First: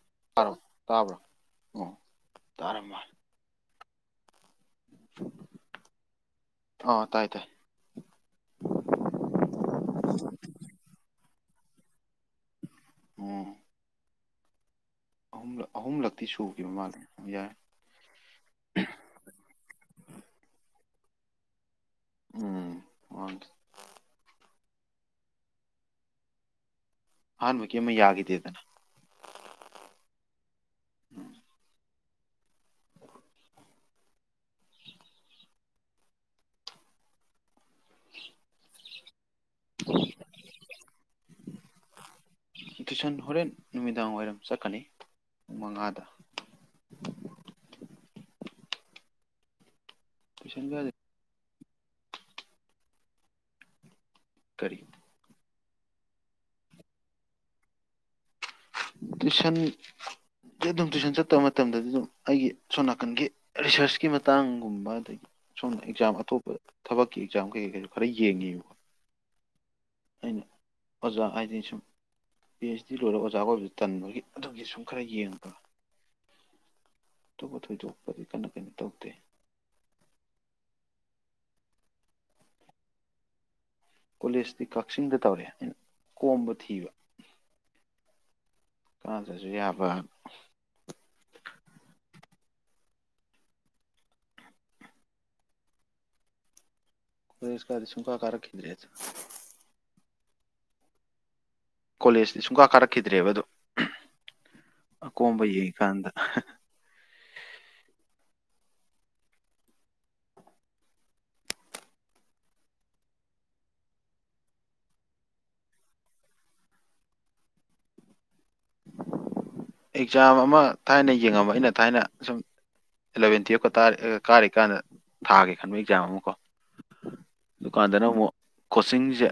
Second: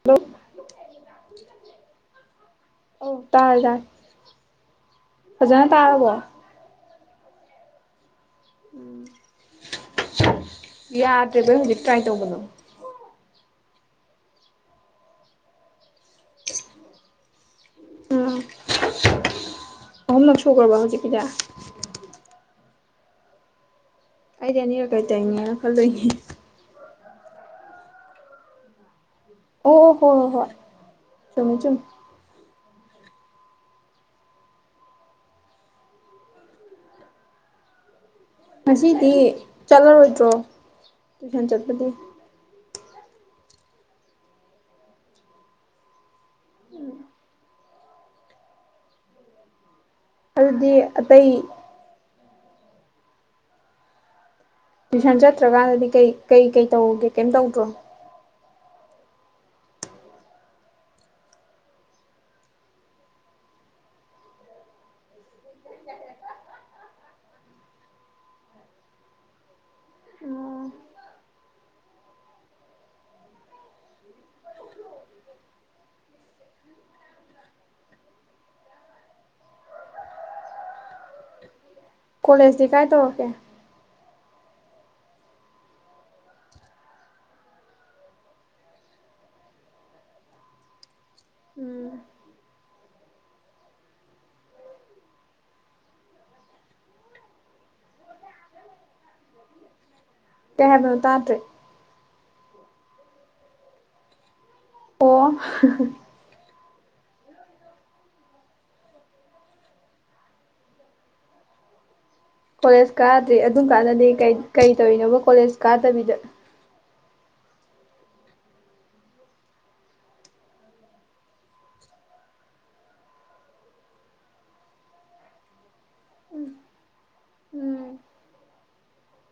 Hello ꯇꯥꯔꯣ ꯇꯥꯕ꯭ꯔꯣ ꯑꯣ ꯇꯥꯔꯝ ꯃꯥꯜꯂꯦ ꯑꯣ ꯇꯖꯔ ꯐꯖꯅ ꯇꯥꯔꯕꯣ ꯑ ꯇꯥꯏ ꯇꯥꯏ ꯎꯝ ꯌꯥ ꯌꯥ ꯂꯤꯇꯥꯏ ꯇꯣꯡꯅꯣ ꯑꯍ ꯑꯍꯨꯝꯂꯛꯇꯤ ꯁꯨꯈꯤꯕ ꯃꯥꯜꯂꯦ ꯌꯥꯏ ꯎꯝ ꯑꯍꯣꯝ ꯅ ꯁꯣꯛꯔꯕ ꯍꯧꯖꯤꯛ ꯄꯗ ꯎꯝ ꯍ ꯑꯩꯗꯤ ꯑꯅꯤꯔꯛ ꯀꯥꯏ ꯇꯥꯏꯅꯦꯅ ꯈꯜꯗꯣꯏꯅꯦ ꯑꯍꯥꯟꯕꯒꯤ ꯑꯃ ꯌꯥꯈꯤꯗꯦꯗꯅ ꯑꯣ ꯍꯣ ꯍꯣꯏ ꯎꯝ ꯆꯃꯤ ꯆ ꯑ ꯁꯤꯗꯤ ꯆꯠꯔ ꯑꯣꯏꯣꯏꯗ꯭ꯔꯣ ꯊ ꯆꯠꯄꯗꯤ ꯇꯨꯏꯤꯁꯟ ꯍꯣꯔꯦꯟ ꯅꯨꯃꯤꯗꯥꯡ ꯋꯥꯏꯔꯝ ꯆꯠꯀꯅꯤꯨꯡ ꯃꯉꯥꯗ ꯑꯗꯨꯗꯤ ꯇꯨꯏꯁꯟꯒꯁꯦ ꯑꯇꯩ ꯀꯔꯤ ꯇꯁꯟ ꯆ ꯆꯠꯇ꯭ꯔꯀꯥꯟꯗꯗꯤ ꯀꯩ ꯀꯩ ꯀꯩ ꯇꯧꯒꯦ ꯀꯩꯝ ꯇꯧꯗ꯭ꯔꯣ ꯇꯨꯏꯁꯟ ꯗꯤ ꯑꯗꯨꯝ ꯇꯨꯏꯁꯟ ꯆꯠꯇꯕ ꯃꯇꯝꯗꯗꯤ ꯑꯗꯨꯝ ꯑꯩꯒꯤ ꯁꯣꯝ ꯅꯥꯀꯟꯒꯤ ꯔꯤꯁꯔꯁꯀꯤ ꯃꯇꯥꯡꯒꯨꯝꯕ ꯑꯗꯒꯤ ꯁꯣꯝꯅ ꯑꯦꯛꯖꯥꯝ ꯑꯇꯣꯞꯄ ꯊꯕꯛꯀꯤ ꯑꯦꯛꯖꯥꯝ ꯀꯩꯀꯩ ꯀꯩꯁꯨ ꯈꯔ ꯌꯦꯡꯉꯦꯕꯀꯣ ꯑꯩꯅ ꯑꯣꯖꯥ ꯍꯥꯏꯗꯤ ꯁꯨꯝ ꯄꯤ ꯑꯩꯩꯆ ꯗꯤ ꯂꯣꯏꯔ ꯑꯣꯖꯥꯒ ꯑꯣꯏꯕꯁ ꯇꯟꯕꯒꯤ ꯑꯗꯨꯒꯤ ꯁꯨꯝ ꯈꯔ ꯌꯦꯡꯕ ꯑꯗꯨꯒ ꯊꯣꯏꯗꯣꯛꯄꯗꯤ ꯀꯟꯅ ꯀꯩꯅꯣ ꯇꯧꯗꯦ ꯀꯣꯂꯦꯖꯗꯤ ꯀꯥꯏ ꯇꯧꯔꯛꯀꯦ ꯀꯣꯂꯦꯖꯇꯤ ꯀꯛꯆꯤꯡꯗ ꯇꯧꯔꯛꯑꯦ ꯑꯩꯅ ꯀꯣꯝꯕ ꯊꯤꯕ ꯀꯥꯗ꯭ꯔꯖꯨ ꯌꯥꯕ ꯎꯝ ꯀꯣꯂꯦꯁꯀꯥꯗꯤ ꯁꯨꯡꯀꯤ ꯀꯥꯔꯛꯈꯤꯗ꯭ꯔꯦꯗ ꯀꯩ ꯍꯥꯏꯕ ꯇꯥꯗ꯭ꯔꯦ ꯀꯣꯂꯦꯖꯇꯤ ꯁꯨꯡꯀꯥ ꯀꯥꯔꯛꯈꯤꯗ꯭ꯔꯦꯕ ꯑꯗꯨꯝ ꯑꯀꯣꯝꯕ ꯑꯣ ꯌꯦꯡꯉꯤꯀꯥꯟꯗ ꯑꯟꯑꯣꯗꯤꯕꯜ ꯀꯣꯂꯦꯖ ꯀꯥꯗ꯭ꯔꯤ ꯑꯗꯨꯝ ꯀꯥꯟꯗꯗꯤ ꯀꯩ ꯀꯩ ꯇꯧꯔꯤꯅꯣꯕ ꯀꯣꯂꯦꯖ ꯀꯥꯗꯕꯤꯗ ꯑꯦꯛꯖꯥꯝ ꯑꯃ ꯊꯥꯏꯅ ꯌꯦꯡꯉꯝꯕ ꯑꯩꯅ ꯊꯥꯏꯅ ꯁꯨꯝ ꯑꯦꯂꯚꯦꯟ ꯇꯨꯌꯦꯜꯞꯀꯥ ꯀꯥꯔꯤꯛꯀꯥꯟꯗ ꯊꯥꯒꯦ ꯈꯟꯕ ꯑꯦꯛꯖꯥꯝ ꯑꯃ ꯀꯣ ꯎꯝ ꯑꯗꯨꯀꯥꯟꯗꯅ ꯑꯃꯨꯛ ꯀꯣꯆꯤꯡꯖꯦ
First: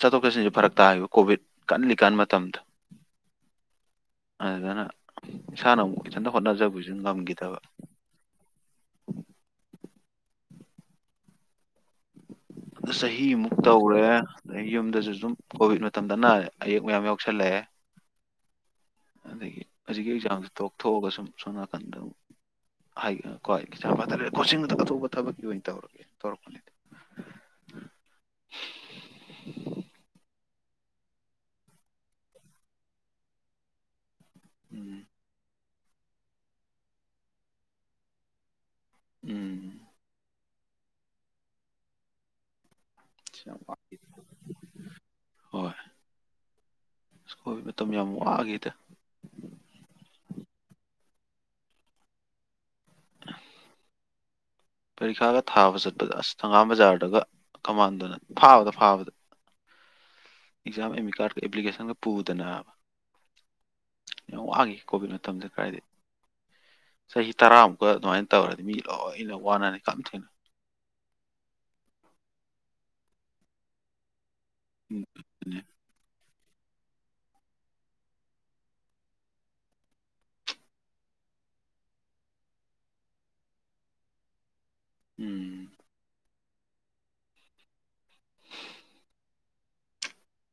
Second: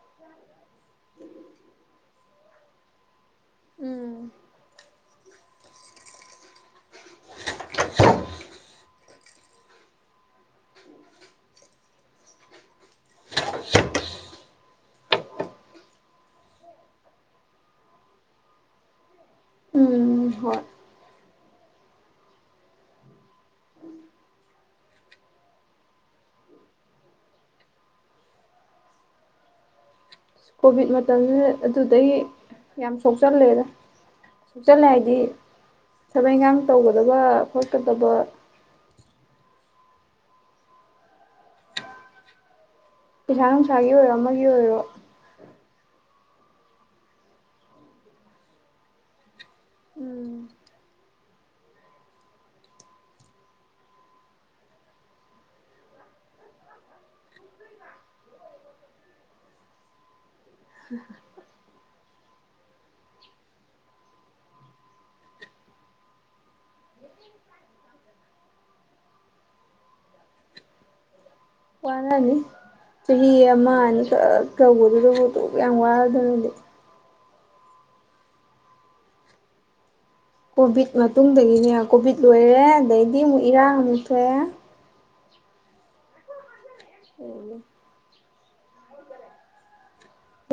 ꯆꯠꯊꯣꯛ ꯆꯠꯁꯤꯟꯁꯦ ꯐꯔꯛ ꯇꯥꯏꯌꯦꯕ ꯀꯣꯚꯤꯠ ꯀꯟꯜꯂꯤꯀꯥꯟ ꯃꯇꯝꯗꯨ ꯎꯝ ꯑꯗꯨꯗꯅ ꯏꯁꯥꯅ ꯑꯃꯨꯛ ꯏꯊꯟꯇ ꯍꯣꯠꯅꯖꯕꯁꯨ ꯉꯝꯒꯤꯗꯕ ꯑ ꯆꯍꯤꯃꯨꯛ ꯇꯧꯔꯦ ꯑꯗꯩ ꯌꯨꯝꯗꯁꯨ ꯁꯨꯝ ꯀꯣꯚꯤꯠ ꯃꯇꯝꯗꯅ ꯑꯌꯦꯛ ꯃꯌꯥꯝ ꯌꯥꯎꯁꯜꯂꯛꯑꯦ ꯑꯗꯒꯤ ꯍꯧꯖꯤꯛꯀꯤ ꯎꯝ ꯑꯦꯛꯖꯥꯝꯁꯤ ꯍꯣꯏ ꯇꯣꯛꯊꯣꯛꯑꯒ ꯁꯨꯝ ꯁꯣꯝ ꯅꯥꯀꯟꯗ ꯑꯃꯨꯛ ꯍꯥꯏ ꯑ ꯀꯣ ꯑꯟꯏꯟꯇꯦꯜꯂꯤꯖꯦꯕꯜ ꯀꯣꯆꯤꯡꯗꯨ ꯑꯇꯣꯞꯄ ꯊꯕꯛꯀꯤ ꯑꯣꯏꯅ ꯇꯧꯔꯒꯦ ꯇꯧꯔꯛꯄꯅꯤ ꯀꯣꯚꯤꯗ ꯃꯇꯝꯗꯨꯗ ꯑꯗꯨꯗꯩ ꯌꯥꯝ ꯁꯣꯛꯆꯜꯂꯦꯗ ꯁꯣꯛꯆꯜꯂꯦ ꯎꯝ ꯍꯥꯏꯗꯤ ꯊꯕꯛ ꯏꯟꯒꯥꯡ ꯇꯧꯕꯗꯒ ꯈꯣꯠꯀꯗꯕ ꯎꯝ ꯄꯩꯁꯥ ꯌꯥꯝ ꯅꯨꯡꯁꯥꯒꯤ ꯑꯣꯏꯔꯣ ꯑꯃꯒꯤ ꯑꯣꯏꯔꯣ ꯍꯣꯏ ꯁ ꯀꯣꯚꯤꯗ ꯃꯇꯝ ꯌꯥꯝ ꯋꯥꯒꯤꯗ ꯎꯝ ꯄꯔꯤꯈ꯭ꯌꯥꯒ ꯊꯥꯕ ꯆꯠꯄꯗ ꯑꯁ ꯊꯪꯒꯥꯝ ꯕꯖꯥꯔꯗꯒ ꯀꯃꯥꯟꯗꯣꯅ ꯐꯥꯕꯗ ꯐꯥꯕꯗ ꯑꯦꯛꯖꯥꯛ ꯑꯦꯃꯤ ꯀꯥꯔꯗꯀ ꯑꯦꯞꯄ꯭ꯂꯤꯁ ꯇꯪꯒ ꯄꯨꯗꯅꯕ ꯌꯥꯝ ꯋꯥꯒꯤ ꯀꯣꯚꯤꯠ ꯃꯇꯝꯗ ꯀꯗꯥꯏꯗꯩ ꯆꯍꯤ ꯇꯔꯥꯃꯨꯛꯀ ꯑꯗꯨꯃꯥꯏꯅ ꯇꯧꯔꯗꯤ ꯃꯤ ꯂꯣꯏꯅ ꯋꯥꯅꯅꯤ ꯈꯝ ꯊꯦꯡꯅ ꯋꯥꯅꯅꯤ ꯆꯍꯤ ꯑꯃ ꯑꯅꯤ ꯈꯛ ꯇꯧꯕꯗꯨꯗꯕꯨ ꯑꯗꯨꯛ ꯌꯥꯝ ꯋꯥꯔꯗꯨꯅꯗꯤ ꯀꯣꯚꯤꯠ ꯃꯇꯨꯡꯗꯒꯤꯅꯦ ꯀꯣꯚꯤꯠ ꯂꯣꯏꯔꯦ ꯑꯗꯩꯗꯤ ꯑꯃꯨꯛ ꯏꯔꯥꯡ ꯑꯃꯨꯛ ꯊꯣꯛꯑꯦ ꯎꯝ ꯑꯟꯏꯟꯇꯦꯜꯂꯤꯖꯦꯕꯜ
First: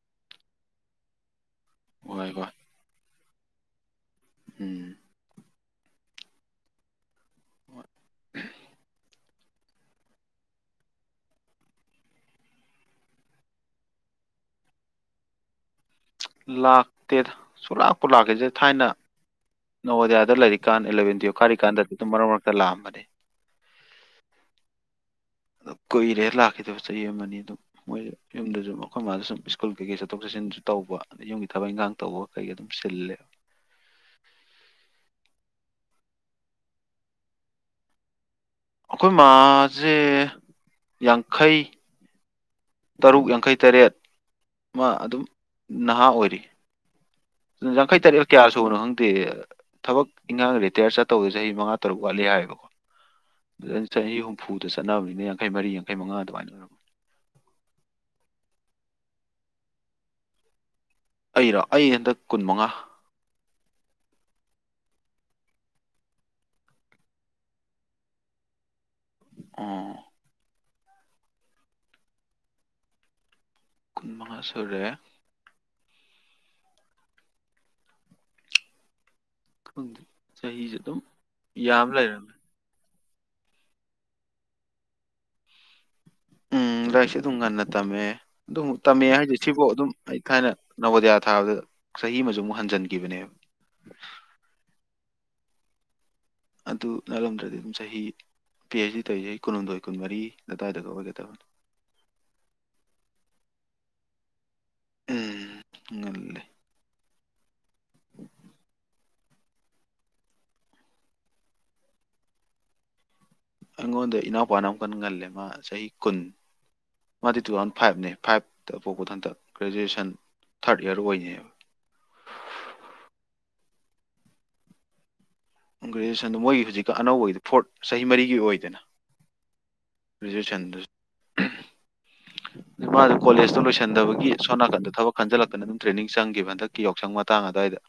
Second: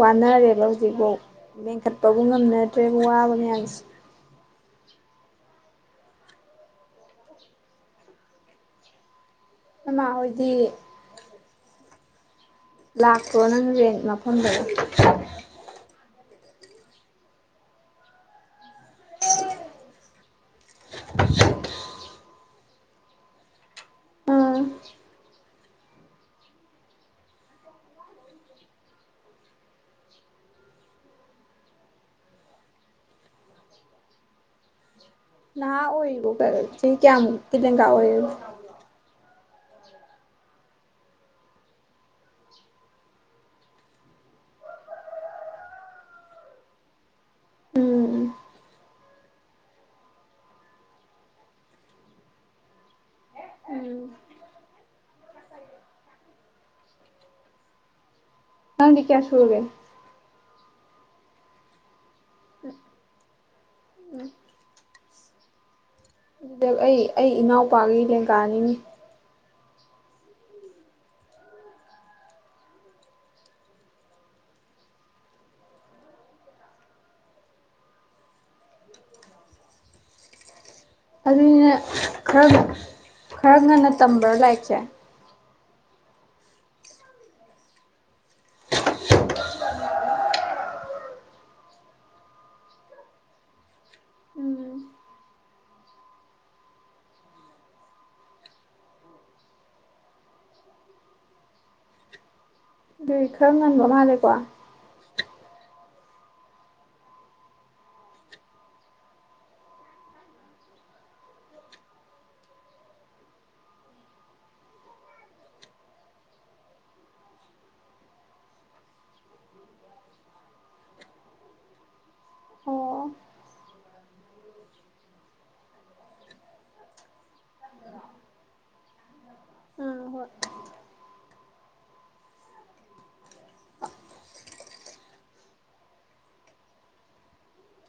ꯋꯥꯅꯔꯦꯕ ꯍꯧꯖꯤꯛ ꯕꯥꯎ ꯃꯦꯟꯈꯠꯄꯕꯨ ꯍꯣꯏ ꯍꯣꯏ ꯉꯝꯅꯗ꯭ꯔꯦꯕ ꯋꯥꯕ ꯗꯨꯅꯦ ꯍꯥꯏꯁꯤ ꯎꯝ ꯑꯝ ꯑꯈꯣꯏꯃꯥ ꯍꯣꯏꯗꯤ ꯂꯥꯛꯄ꯭ꯔꯣ ꯅꯪ ꯔꯦꯟ ꯃꯐꯝꯗ ꯂꯥꯛꯇꯦꯗ ꯁꯨꯂꯥꯛꯄꯨ ꯂꯥꯛꯈꯤꯗ꯭ꯔꯦꯗ ꯊꯥꯏꯅ ꯕꯣꯗꯤꯌꯥꯗ ꯂꯥꯏꯔꯤꯛ ꯀꯥꯟ ꯑꯦꯂꯦꯚꯦꯟ ꯇꯨꯌꯦꯜꯄ ꯀꯥꯔꯤꯀꯥꯟꯗ ꯑꯗꯨꯝ ꯃꯔꯛ ꯃꯔꯛ ꯗ ꯂꯥꯛꯑꯝꯕꯅꯦ ꯎꯝ ꯑ ꯀꯨꯏꯔꯦ ꯂꯥꯛꯈꯤꯗꯕ ꯆꯍꯤ ꯑꯃꯅꯤ ꯑꯗꯨꯝ ꯃꯣꯏꯁꯨ ꯌꯨꯝꯗꯁꯨ ꯑꯩꯈꯣꯏ ꯃꯥꯗꯨ ꯁꯨꯝ ꯁ꯭ꯀꯨꯜ ꯀꯩꯀꯩ ꯆꯠꯊꯣꯛ ꯆꯠꯁꯤꯟꯁꯨ ꯇꯧꯕ ꯑꯗꯩ ꯌꯨꯝꯒꯤ ꯊꯕꯛ ꯏꯪꯈꯥꯡ ꯇꯧꯕ ꯀꯩꯒ ꯑꯗꯨꯝ ꯆꯤꯜꯂꯦ ꯅꯍꯤ ꯑꯣꯏꯔꯤꯕꯣ ꯀ ꯆꯍꯤ ꯀꯌꯥꯃꯨꯛꯀꯤ ꯂꯦꯡꯒꯥ ꯑꯣꯏꯔꯤꯅꯣ ꯑꯩꯈꯣꯏ ꯃꯥꯖꯦ ꯌꯥꯡꯈꯩ ꯇꯔꯨꯛ ꯌꯥꯡꯈꯩꯇꯔꯦꯠ ꯃꯥ ꯑꯗꯨꯝ ꯅꯍꯥ ꯑꯣꯏꯔꯤ꯫ ꯌꯥꯡꯈꯩ ꯎꯝ ꯇꯔꯦꯠ ꯀꯌꯥ ꯁꯨꯕꯅꯣ ꯈꯪꯗꯦ ꯊꯕꯛ ꯏꯪꯈꯥꯡ ꯔꯤꯇꯥꯌꯔ ꯆꯠꯇꯧꯕ ꯆꯍꯤ ꯃꯉꯥ ꯇꯔꯨꯛ ꯋꯥꯠꯂꯤ ꯍꯥꯏꯌꯦꯕ [unintelligible] ꯎꯝ ꯆꯍꯤ ꯍꯨꯝꯐꯨꯗ ꯆꯠꯅꯕꯅꯤꯅ ꯌꯥꯡꯈꯩ ꯃꯔꯤ ꯌꯥꯡꯈꯩ ꯃꯉꯥ ꯑꯗꯨꯃꯥꯏꯅ ꯑꯣꯏꯔꯃꯅꯤ꯫ ꯅꯪꯗꯤ ꯀꯌꯥꯁꯨꯨꯔꯒꯦ꯫ ꯑꯩꯔꯣ ꯑꯩ ꯍꯟꯗꯛ ꯀꯨꯟ ꯃꯉꯥ꯫ [unintelligible] ꯑꯩ ꯑꯩ ꯏꯅꯥꯎꯄꯥꯒꯤ ꯂꯦꯡꯒꯥꯅꯤꯅꯦ ꯑ ꯀꯨꯟꯃꯉꯥ ꯁꯨꯔꯦ꯫ ꯈꯪꯗꯦ ꯆꯍꯤꯖꯦ ꯑꯗꯨꯗꯤꯅꯦ ꯈꯔꯒ ꯈꯔ ꯉꯟꯅ ꯇꯝꯕ꯭ꯔꯥ ꯂꯥꯏꯔꯤꯛꯆꯦ꯫ ꯎꯝ ꯂꯥꯏꯔꯤꯛꯁꯦ ꯑꯗꯨꯝ ꯉꯟꯅ ꯇꯝꯃꯦ ꯑꯗꯨ ꯑꯃꯨꯛ ꯇꯝꯃꯦ ꯍꯥꯏꯖꯦ ꯁꯤꯕꯨꯛ ꯑꯗꯨꯝ ꯑꯩ ꯊꯥꯏꯅ ꯅꯣꯕꯣꯗꯤꯌꯥ ꯊꯥꯕꯗ ꯆꯍꯤ ꯑꯃꯖꯨ ꯑꯃꯨꯛ ꯍꯟꯖꯤꯟꯒꯤꯕꯅꯦꯕ꯫ ꯎꯝ ꯑꯗꯨ ꯅꯥꯠꯂꯝꯗ꯭ꯔꯗꯤ ꯑꯗꯨꯝ ꯆꯍꯤ ꯄꯤ ꯑꯩꯁ ꯗꯤ ꯇꯧꯏꯖꯦ ꯆꯍꯤ ꯀꯨꯟꯍꯨꯝꯗꯣꯏ ꯀꯨꯟꯃꯔꯤ ꯑꯗꯨꯋꯥꯏꯗꯒ ꯑꯣꯏꯒꯗꯕꯅꯤ꯫ ꯑꯗꯨꯏ ꯈꯔ ꯉꯟꯕ ꯃꯥꯜꯂꯦꯀꯣ꯫ ꯎꯝ ꯉꯜꯂꯦ꯫ ꯑꯩꯉꯣꯟꯗꯩ ꯏꯅꯥꯎꯄꯥꯅ ꯑꯃꯨꯛꯀꯟ ꯉꯜꯂꯦ ꯃꯥ ꯆꯍꯤ ꯀꯨꯟ ꯃꯥꯗꯤ ꯇꯨꯊꯥꯎꯖꯟ ꯐꯥꯏꯕꯅꯦ ꯐꯥꯏꯕꯇ ꯄꯣꯛꯄꯗꯣꯍꯟꯇꯛ ꯒ꯭ꯔꯦꯖꯨꯑꯦꯁꯟ ꯊꯥꯔꯠ ꯏꯌꯥꯔ ꯑꯣꯏꯅꯦꯕ꯫ ꯒ꯭ꯔꯦꯖꯨꯋꯦꯁꯟꯗꯣ ꯃꯣꯏꯒꯤ ꯍꯧꯖꯤꯛꯀꯤ ꯑꯅꯧꯕꯒꯤꯗꯤ ꯐꯣꯔꯠ ꯆꯍꯤ ꯃꯔꯤꯒꯤ ꯑꯣꯏꯗꯅ꯫ ꯑꯥ ꯍꯣꯏ ꯒ꯭ꯔꯦꯖꯨꯌꯦꯁꯟꯗ [unintelligible] ꯏꯃꯥꯗꯣ ꯀꯣꯂꯦꯖꯇꯣ ꯂꯣꯏꯁꯟꯗꯕꯒꯤ ꯁꯣꯝ ꯅꯥꯀꯟꯗ ꯊꯕꯛ ꯈꯟꯖꯜꯂꯛꯇꯅ ꯑꯗꯨꯝ ꯇ꯭ꯔꯦꯅꯤꯡ ꯆꯪꯒꯤꯕ ꯍꯟꯇꯛꯀꯤ ꯌꯥꯎꯁꯪ ꯃꯇꯥꯡ ꯑꯗꯨꯋꯥꯏꯗ꯫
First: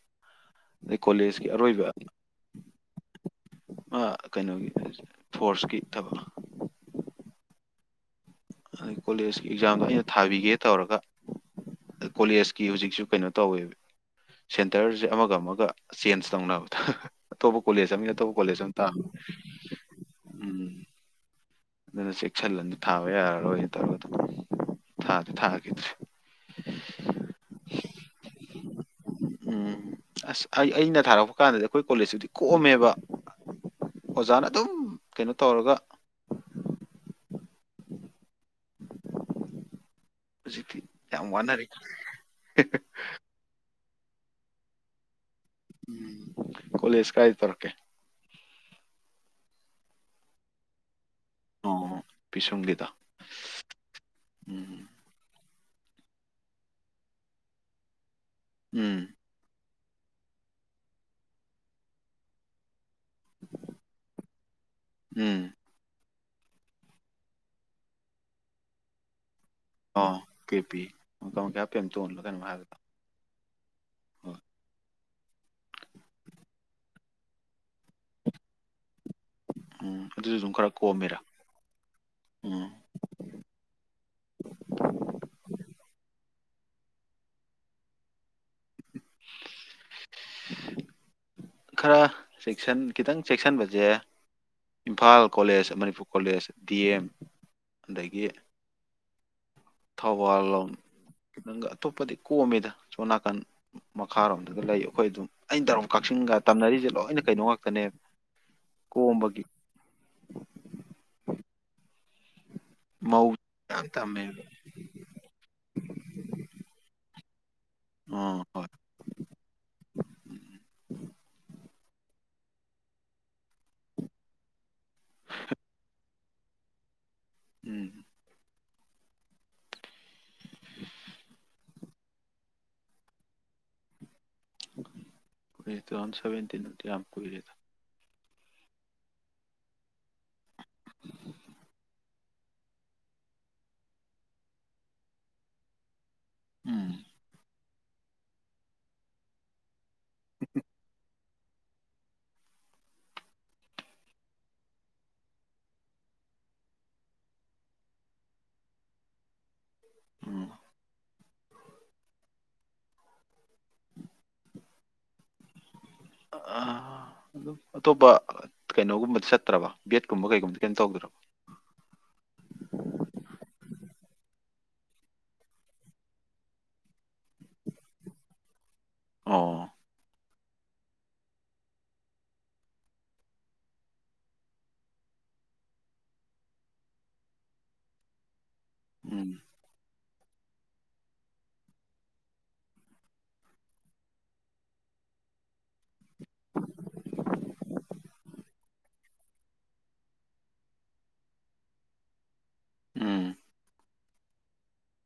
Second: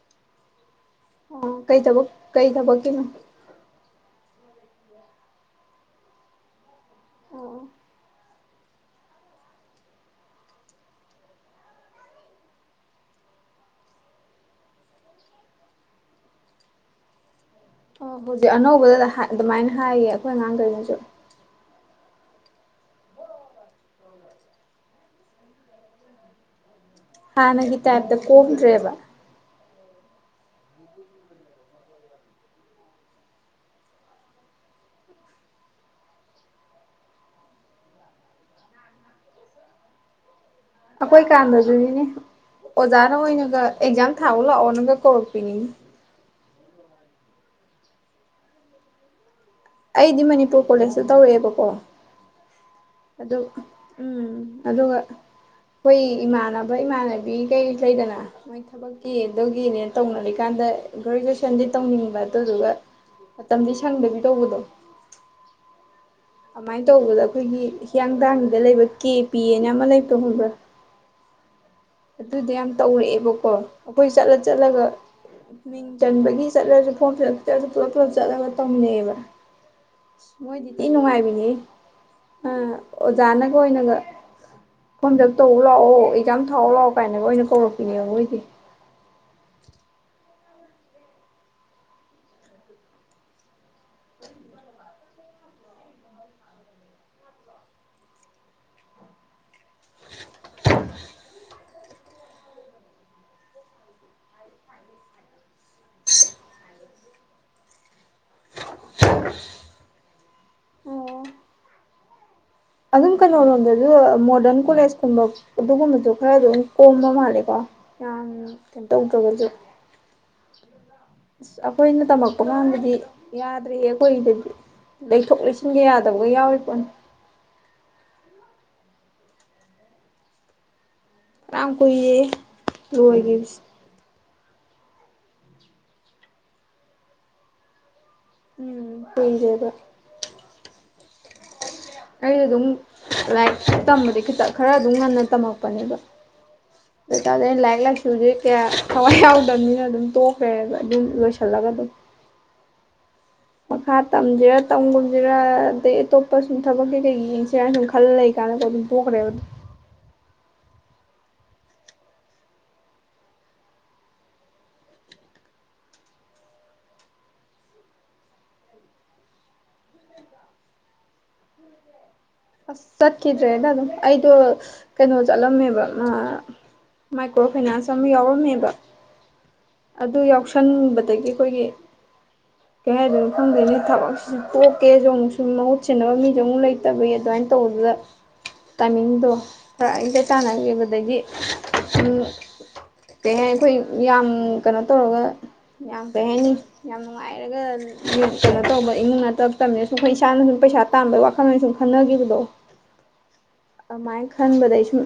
ꯀꯣꯂꯦꯖꯀꯤ ꯑꯣ ꯀꯩ ꯑꯔꯣꯏꯕ ꯊꯕꯛ ꯀꯩ ꯊꯕꯛꯀꯤꯅꯣ꯫ ꯑꯃ ꯀꯩꯅꯣꯒꯤ [unintelligible] ꯐꯣꯔꯁꯀꯤ ꯊꯕꯛ꯫ ꯑꯣ ꯀꯣꯂꯦꯖꯀꯤ ꯑꯦꯛꯖꯥꯝꯗꯣ ꯑꯩꯅ ꯊꯥꯕꯤꯒꯦ ꯇꯧꯔꯒ ꯀꯣꯂꯦꯖꯀꯤ ꯍꯧꯖꯤꯛꯁꯨ ꯀꯩꯅꯣ ꯇꯧꯋꯦꯕ ꯁꯦꯟꯇꯔꯖꯦ ꯑꯃꯒ ꯑꯃꯒ ꯆꯦꯟꯖ ꯇꯧꯅꯕꯗ ꯑꯇꯣꯞ ꯑꯣ ꯍꯧꯖꯤꯛ ꯑꯅꯧꯕꯗ ꯑꯗꯨꯃꯥꯏꯅ ꯍꯥꯏꯌꯦ ꯑꯩꯈꯣꯏ ꯎꯝ ꯑꯉꯥꯡꯈꯩꯅꯖꯨ꯫ ꯑꯗꯨꯅ ꯆꯦꯛꯁꯤꯜꯂꯗꯤ ꯊꯥꯕ ꯌꯥꯔꯔꯣꯏ ꯇꯧꯔ ꯑꯗꯨꯝ ꯊꯥꯗꯤ ꯊꯥꯒꯤꯗ꯭ꯔꯦ꯫ ꯍꯥꯟꯅꯒꯤ ꯇꯥꯏꯞꯇ ꯀꯣꯝꯗ꯭ꯔꯦꯕ꯫ ꯎꯝ ꯑꯁ ꯑꯩ ꯑꯩꯅ ꯊꯥꯔꯛꯄ ꯀꯥꯟꯗꯗꯤ ꯑꯩꯈꯣꯏ ꯀꯣꯂꯦꯖꯇꯨꯗꯤ ꯀꯣꯝꯃꯦꯕ ꯑꯣꯖꯥꯅ ꯑꯗꯨꯝ ꯀꯩꯅꯣ ꯇꯧꯔꯒ ꯍꯧꯖꯤꯛꯇꯤ ꯌꯥꯝ ꯑꯩꯈꯣꯏ ꯋꯥꯅꯔꯦ ꯀꯥꯟꯗꯖꯨꯅꯤꯅꯦ ꯑꯣꯖꯥꯅ ꯑꯣꯏꯅꯒ ꯑꯦꯛꯖꯥꯝ ꯊꯥꯎꯂꯥꯎꯅꯒ ꯀꯧ ꯕꯤꯅꯤ ꯎꯝ ꯀꯣꯂꯦꯖ ꯀꯥꯏ ꯇꯧꯔꯛꯀꯦ꯫ ꯑꯩꯗꯤ ꯃꯅꯤꯄꯨꯔ ꯀꯣꯂꯦꯖ꯫ ꯗ ꯇꯧꯔꯛꯑꯦꯕꯀꯣ ꯑꯣ ꯄꯤꯁꯨꯝꯒꯤꯗꯣ ꯑꯗꯨ ꯎꯝ ꯑꯗꯨꯒ ꯑꯩꯈꯣꯏ ꯏꯃꯥꯟꯅꯕ ꯏꯃꯥꯟꯅꯕꯤ ꯒꯩ ꯂꯩꯗꯅ꯫ ꯃꯣꯏ ꯎꯝ ꯊꯕꯛꯀꯤ ꯑꯗꯨꯒꯤꯅꯦ ꯇꯧꯅꯔꯤꯀꯥꯟꯗ ꯒ꯭ꯔꯦꯖꯨꯑꯦꯁꯟꯗꯤ ꯇꯧꯅꯤꯡꯕ ꯑꯗꯨꯗꯨꯒ ꯃꯇꯝꯗꯤ ꯁꯪꯗꯕꯤ ꯇꯧꯕꯗꯣ꯫ ꯎꯝ꯫ ꯑꯃꯥꯏ ꯇꯧꯕꯗ ꯑꯩꯈꯣꯏꯒꯤ ꯍꯤꯌꯥꯡꯗꯥꯡꯗ ꯂꯩꯕ ꯀꯦ ꯄꯤ ꯑꯅ ꯑꯃ ꯑ ꯀꯦ ꯄꯤ ꯀꯃꯈꯤꯌꯥ ꯄꯦꯝ ꯇꯣꯟꯂ ꯀꯩꯅꯣꯝ ꯑꯗꯨꯗꯨ ꯌꯥꯝ ꯍꯥꯏꯕꯗꯣ ꯇꯧꯔꯛꯑꯦ ꯫ [inaudible] ꯑꯩꯈꯣꯏ ꯆꯠꯂ ꯍꯣꯏ ꯆꯠꯂꯒ ꯃꯤꯡ ꯆꯟꯕꯒꯤ ꯆꯠꯂꯁꯨ ꯨ ꯐꯣꯝ ꯐꯤꯜ ꯑꯄ ꯇ ꯄꯨꯂꯞ ꯄꯨꯂꯞ ꯆꯠꯂꯒ ꯇꯧꯃꯤꯟꯅꯩꯑꯦꯕ ꯎꯝ ꯑꯗꯨꯁꯨ ꯑꯗꯨꯝ ꯃꯣꯏꯗꯤ ꯈꯔ ꯊꯤꯅ ꯀꯣꯝꯃꯤꯔꯥ ꯅꯨꯡꯉꯥꯏꯕꯤꯅꯦ ꯑ ꯎꯝ ꯑꯣꯖꯥꯅꯒ ꯑꯣꯏꯅꯒ ꯐꯣꯝ ꯐꯤꯜ ꯑꯄ ꯇꯧꯕ ꯂꯥꯛꯑꯣ ꯑꯦꯛꯖꯥꯝ ꯊꯥꯎ ꯂꯥꯎ ꯀꯥꯏꯅꯒ ꯑꯣꯏꯅ ꯀꯧꯔꯛꯄꯤꯅꯦꯕ ꯃꯣꯏꯗꯤ [unintelligible] ꯈꯔ ꯐꯔꯤꯁꯟ ꯈꯤꯇꯪ ꯆꯦꯛꯁꯤꯟꯕꯁꯦ Imphal college Manipur college D M ꯑꯗꯒꯤ ꯊꯧꯕꯥꯜ ꯂꯣꯝ ꯈꯤꯇꯪꯒ ꯑꯇꯣꯞꯄꯗꯤ ꯀꯣꯝꯃꯤꯗ ꯑꯁꯣꯟ ꯅꯥꯀꯟ ꯃꯈꯥꯔꯣꯝꯗꯒ ꯂꯩ ꯑꯩꯈꯣꯏ ꯑꯗꯨꯝ ꯑꯩꯅ ꯇꯧꯔꯛ ꯀꯛꯆꯤꯡꯒ ꯇꯝꯅꯔꯤꯁꯦ ꯂꯣꯏꯅ ꯀꯩꯅꯣ ꯉꯥꯛꯇꯅꯦ ꯀꯣꯝꯕꯒꯤ ꯑꯗꯨꯝ ꯃꯧ ꯌꯥꯝ ꯀꯩꯅꯣꯔꯣꯝꯗꯁꯨ ꯇꯝꯃꯦꯕ ꯃꯣꯗꯔꯟ ꯀꯣꯂꯦꯖ ꯀꯨꯝꯕ ꯑꯗꯨꯒꯨꯝꯕꯗꯨ ꯈꯔ ꯑꯗꯨꯝ ꯀꯣꯝꯕ ꯃꯥꯜꯂꯦ ꯑꯣ ꯑ ꯍꯣꯏ [inaudible] ꯑꯩꯈꯣꯏꯅ ꯇꯝꯃꯛꯄ ꯀꯥꯟꯗꯗꯤ ꯌꯥꯗ꯭ꯔꯦ ꯑꯩꯈꯣꯏꯗꯗꯤ ꯂꯩꯊꯣꯛ ꯂꯩꯁꯤꯟꯒ ꯌꯥꯗꯕꯒ ꯌꯥꯎ ꯄꯣꯅꯤ ꯎꯝ ꯐꯅꯌꯥꯝ ꯀꯨꯏꯌꯦ ꯂꯣꯏꯒꯤꯕꯁꯦ ꯇꯨ ꯊꯥꯎꯖꯟꯁꯚꯦꯟꯇꯤꯟꯗꯤ ꯌꯥꯝ ꯀꯨꯏꯔꯦꯗ ꯎꯝ ꯀꯨꯏꯔꯦꯕ ꯑꯩ ꯑꯗꯨꯝ ꯂꯥꯏꯔꯤꯛ ꯇꯝꯕꯗꯤ ꯈꯤꯇ ꯈꯔ ꯑꯗꯨꯝ ꯉꯟꯅ ꯇꯝꯃꯛꯄꯅꯦꯕ ꯎꯝ [inaudible] ꯂꯥꯏꯔꯤꯛ ꯂꯥꯏꯁꯨꯗꯤ ꯀꯌꯥ ꯊꯋꯥꯏ ꯌꯥꯥꯎꯗꯝꯅꯤꯅ ꯑꯗꯨꯝ ꯇꯣꯛꯈ꯭ꯔꯦꯕ ꯑꯗꯨꯝ ꯂꯣꯏꯁꯟ ꯍꯜꯂ ꯒ ꯗꯨꯝ ꯃꯈꯥ ꯇꯝꯁꯤꯔꯥ ꯇꯝꯒꯨꯝꯁꯤꯔ ꯑꯗꯩ ꯑꯇꯣꯞꯄ ꯁꯨꯝ ꯊꯕꯛ ꯀꯩ ꯀꯩ ꯌꯦꯡꯁꯤꯔꯥꯅ ꯁꯨꯝ ꯈꯜꯂ ꯂꯩ ꯀꯥꯟꯗꯀꯣ ꯑꯗꯨꯝ ꯊꯣꯛꯈ꯭ꯔꯦꯕ ꯗꯨꯝ ꯎꯝ ꯑ ꯗꯨꯝ ꯑꯇꯣꯞꯄ ꯀꯩꯅꯣꯒꯨꯝꯕꯗꯤ ꯆꯠꯇ꯭ꯔꯕ ꯕꯦꯠꯀꯨꯝꯕ ꯀꯩꯒꯨꯝꯕꯗꯤ ꯀꯩꯝ ꯇꯧꯗ꯭ꯔꯕ ꯑꯁ ꯆꯠꯈꯤꯗ꯭ꯔꯦꯗ ꯑꯗꯨꯝ ꯑꯩꯗꯣ ꯀꯩꯅꯣ ꯆꯠꯂꯝꯃꯦꯕ ꯑ ꯃꯥꯏꯀ꯭ꯔꯣ ꯐꯥꯏꯅꯥꯟꯁ ꯑꯃ ꯌꯥꯎꯔꯝꯃꯦꯕ ꯑꯣ ꯑꯗꯨ ꯌꯥꯎꯁꯟ ꯈꯟꯕꯗꯒꯤ ꯑꯩꯈꯣꯏꯒꯤ ꯀꯩ ꯍꯥꯏꯗꯣꯏꯅꯣ ꯈꯪꯗꯦꯅꯦ ꯊꯕꯛꯁꯤꯅ ꯇꯣꯛꯀꯦꯁꯨ ꯑꯃꯨꯛꯁꯨ ꯃꯍꯨꯠ ꯁꯤꯟꯅꯕ ꯃꯤꯁꯨ ꯑꯃꯨꯛ ꯂꯩꯇꯕꯩ ꯑꯗꯨꯃꯥꯏ ꯇꯧꯕꯗ ꯎꯝ ꯇꯥꯏꯃꯤꯡꯗꯣ ꯇꯥꯟꯅꯈꯤꯕꯗꯒꯤ ꯁꯨꯝ ꯀꯩ ꯍꯥꯏꯅꯤ ꯑꯩꯈꯣꯏ ꯌꯥꯝ ꯀꯩꯅꯣ ꯇꯧꯔꯒ ꯌꯥꯝ ꯀꯩ ꯍꯥꯏꯅꯤ ꯌꯥꯝ ꯅꯨꯡꯉꯥꯏꯔꯒ ꯀꯩꯅꯣ ꯇꯧꯕ ꯏꯃꯨꯡ ꯅꯠꯇꯛꯇꯕꯅ ꯁꯨꯝ ꯑꯩꯈꯣꯏ ꯏꯁꯥꯅ ꯁꯨꯝ ꯄꯩꯁꯥ ꯇꯥꯟꯕꯩ ꯋꯥꯈꯜꯗ ꯁꯨꯝ ꯈꯟꯅꯈꯤꯕꯗꯣ ꯎꯝ ꯑꯗꯨꯃꯥꯏꯅ ꯈꯟꯕꯗ ꯑꯩ ꯁꯨꯝ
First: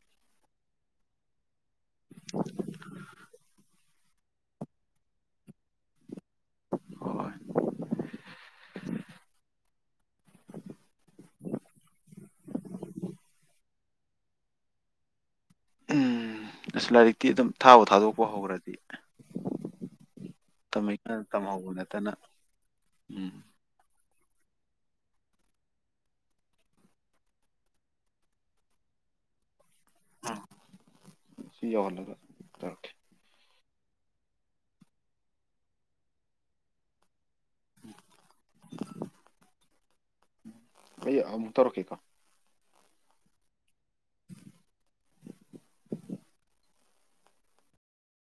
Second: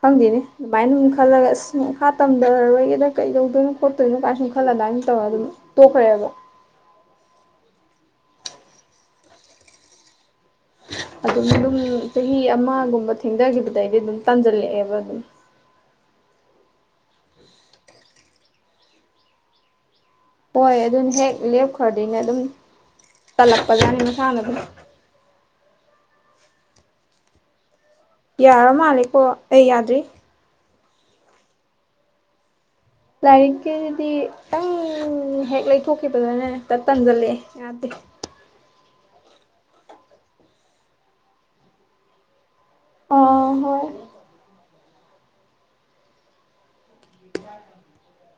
ꯈꯪꯗꯦꯅꯦ ꯑꯗꯨꯃꯥꯏꯅ ꯑꯗꯨꯝ ꯈꯜꯂꯒ ꯑꯁ ꯃꯈꯥ ꯇꯝꯗꯔꯔꯣꯏꯒꯦꯗ ꯀꯩꯗꯧꯗꯣꯏꯅꯣ ꯈꯣꯠꯇꯣꯏꯅꯣ ꯀꯃꯥꯏꯅ ꯁꯨꯝ ꯈꯜꯂ ꯑꯗꯨꯃꯥꯏꯅ ꯇꯧꯔꯒ ꯑꯗꯨꯝ ꯇꯣꯛꯈ꯭ꯔꯦꯕ ꯍꯣꯏ ꯑꯗꯨꯝ ꯑꯗꯨꯝ ꯆꯍꯤ ꯑꯃꯒꯨꯝꯕ ꯊꯦꯡꯗꯈꯤꯕꯗꯩꯗꯤ ꯑꯗꯨꯝ ꯇꯥꯟꯁꯤꯜꯂꯛꯑꯦꯕ ꯑꯗꯨꯝ ꯎꯝ ꯑꯁ ꯂꯥꯏꯔꯤꯛꯇꯤ ꯑꯗꯨꯝ ꯊꯥꯕꯨ ꯊꯥꯗꯣꯛꯄ ꯍꯧꯈ꯭ꯔꯗꯤ ꯍꯣꯏ ꯑꯗꯨꯅ ꯇꯝꯃꯤꯀꯥꯟ ꯍꯦꯛ ꯇꯝꯍꯧꯕ ꯅꯠꯇꯅ ꯂꯦꯞꯈ꯭ꯔꯗꯤꯅꯦ ꯑꯗꯨꯝ ꯎꯝ ꯇꯜꯂꯛꯄ ꯖꯥꯠꯅꯤ ꯃꯁꯥꯅ ꯑꯗꯨꯝ ꯌꯥꯔ ꯃꯥꯂꯦꯀꯣ ꯑꯦ ꯌꯥꯗꯔꯤ ꯑ ꯁꯤ ꯌꯧꯍꯟꯂꯒ ꯇꯧꯔꯛꯀꯦ ꯂꯥꯏꯔꯤꯛꯀꯤꯗꯨꯗꯤ ꯈꯤꯇꯪ ꯍꯦꯛ ꯂꯩꯊꯣꯛꯈꯤꯕꯗꯅꯦ ꯍꯦꯛꯇ ꯇꯟꯁꯤꯜꯂꯛꯑꯦ ꯌꯥꯗꯦ ꯑꯩ ꯑꯃꯨꯛ ꯇꯧꯔꯛꯀꯦꯀꯣ ꯑꯣ ꯍꯣꯏ [inaudible]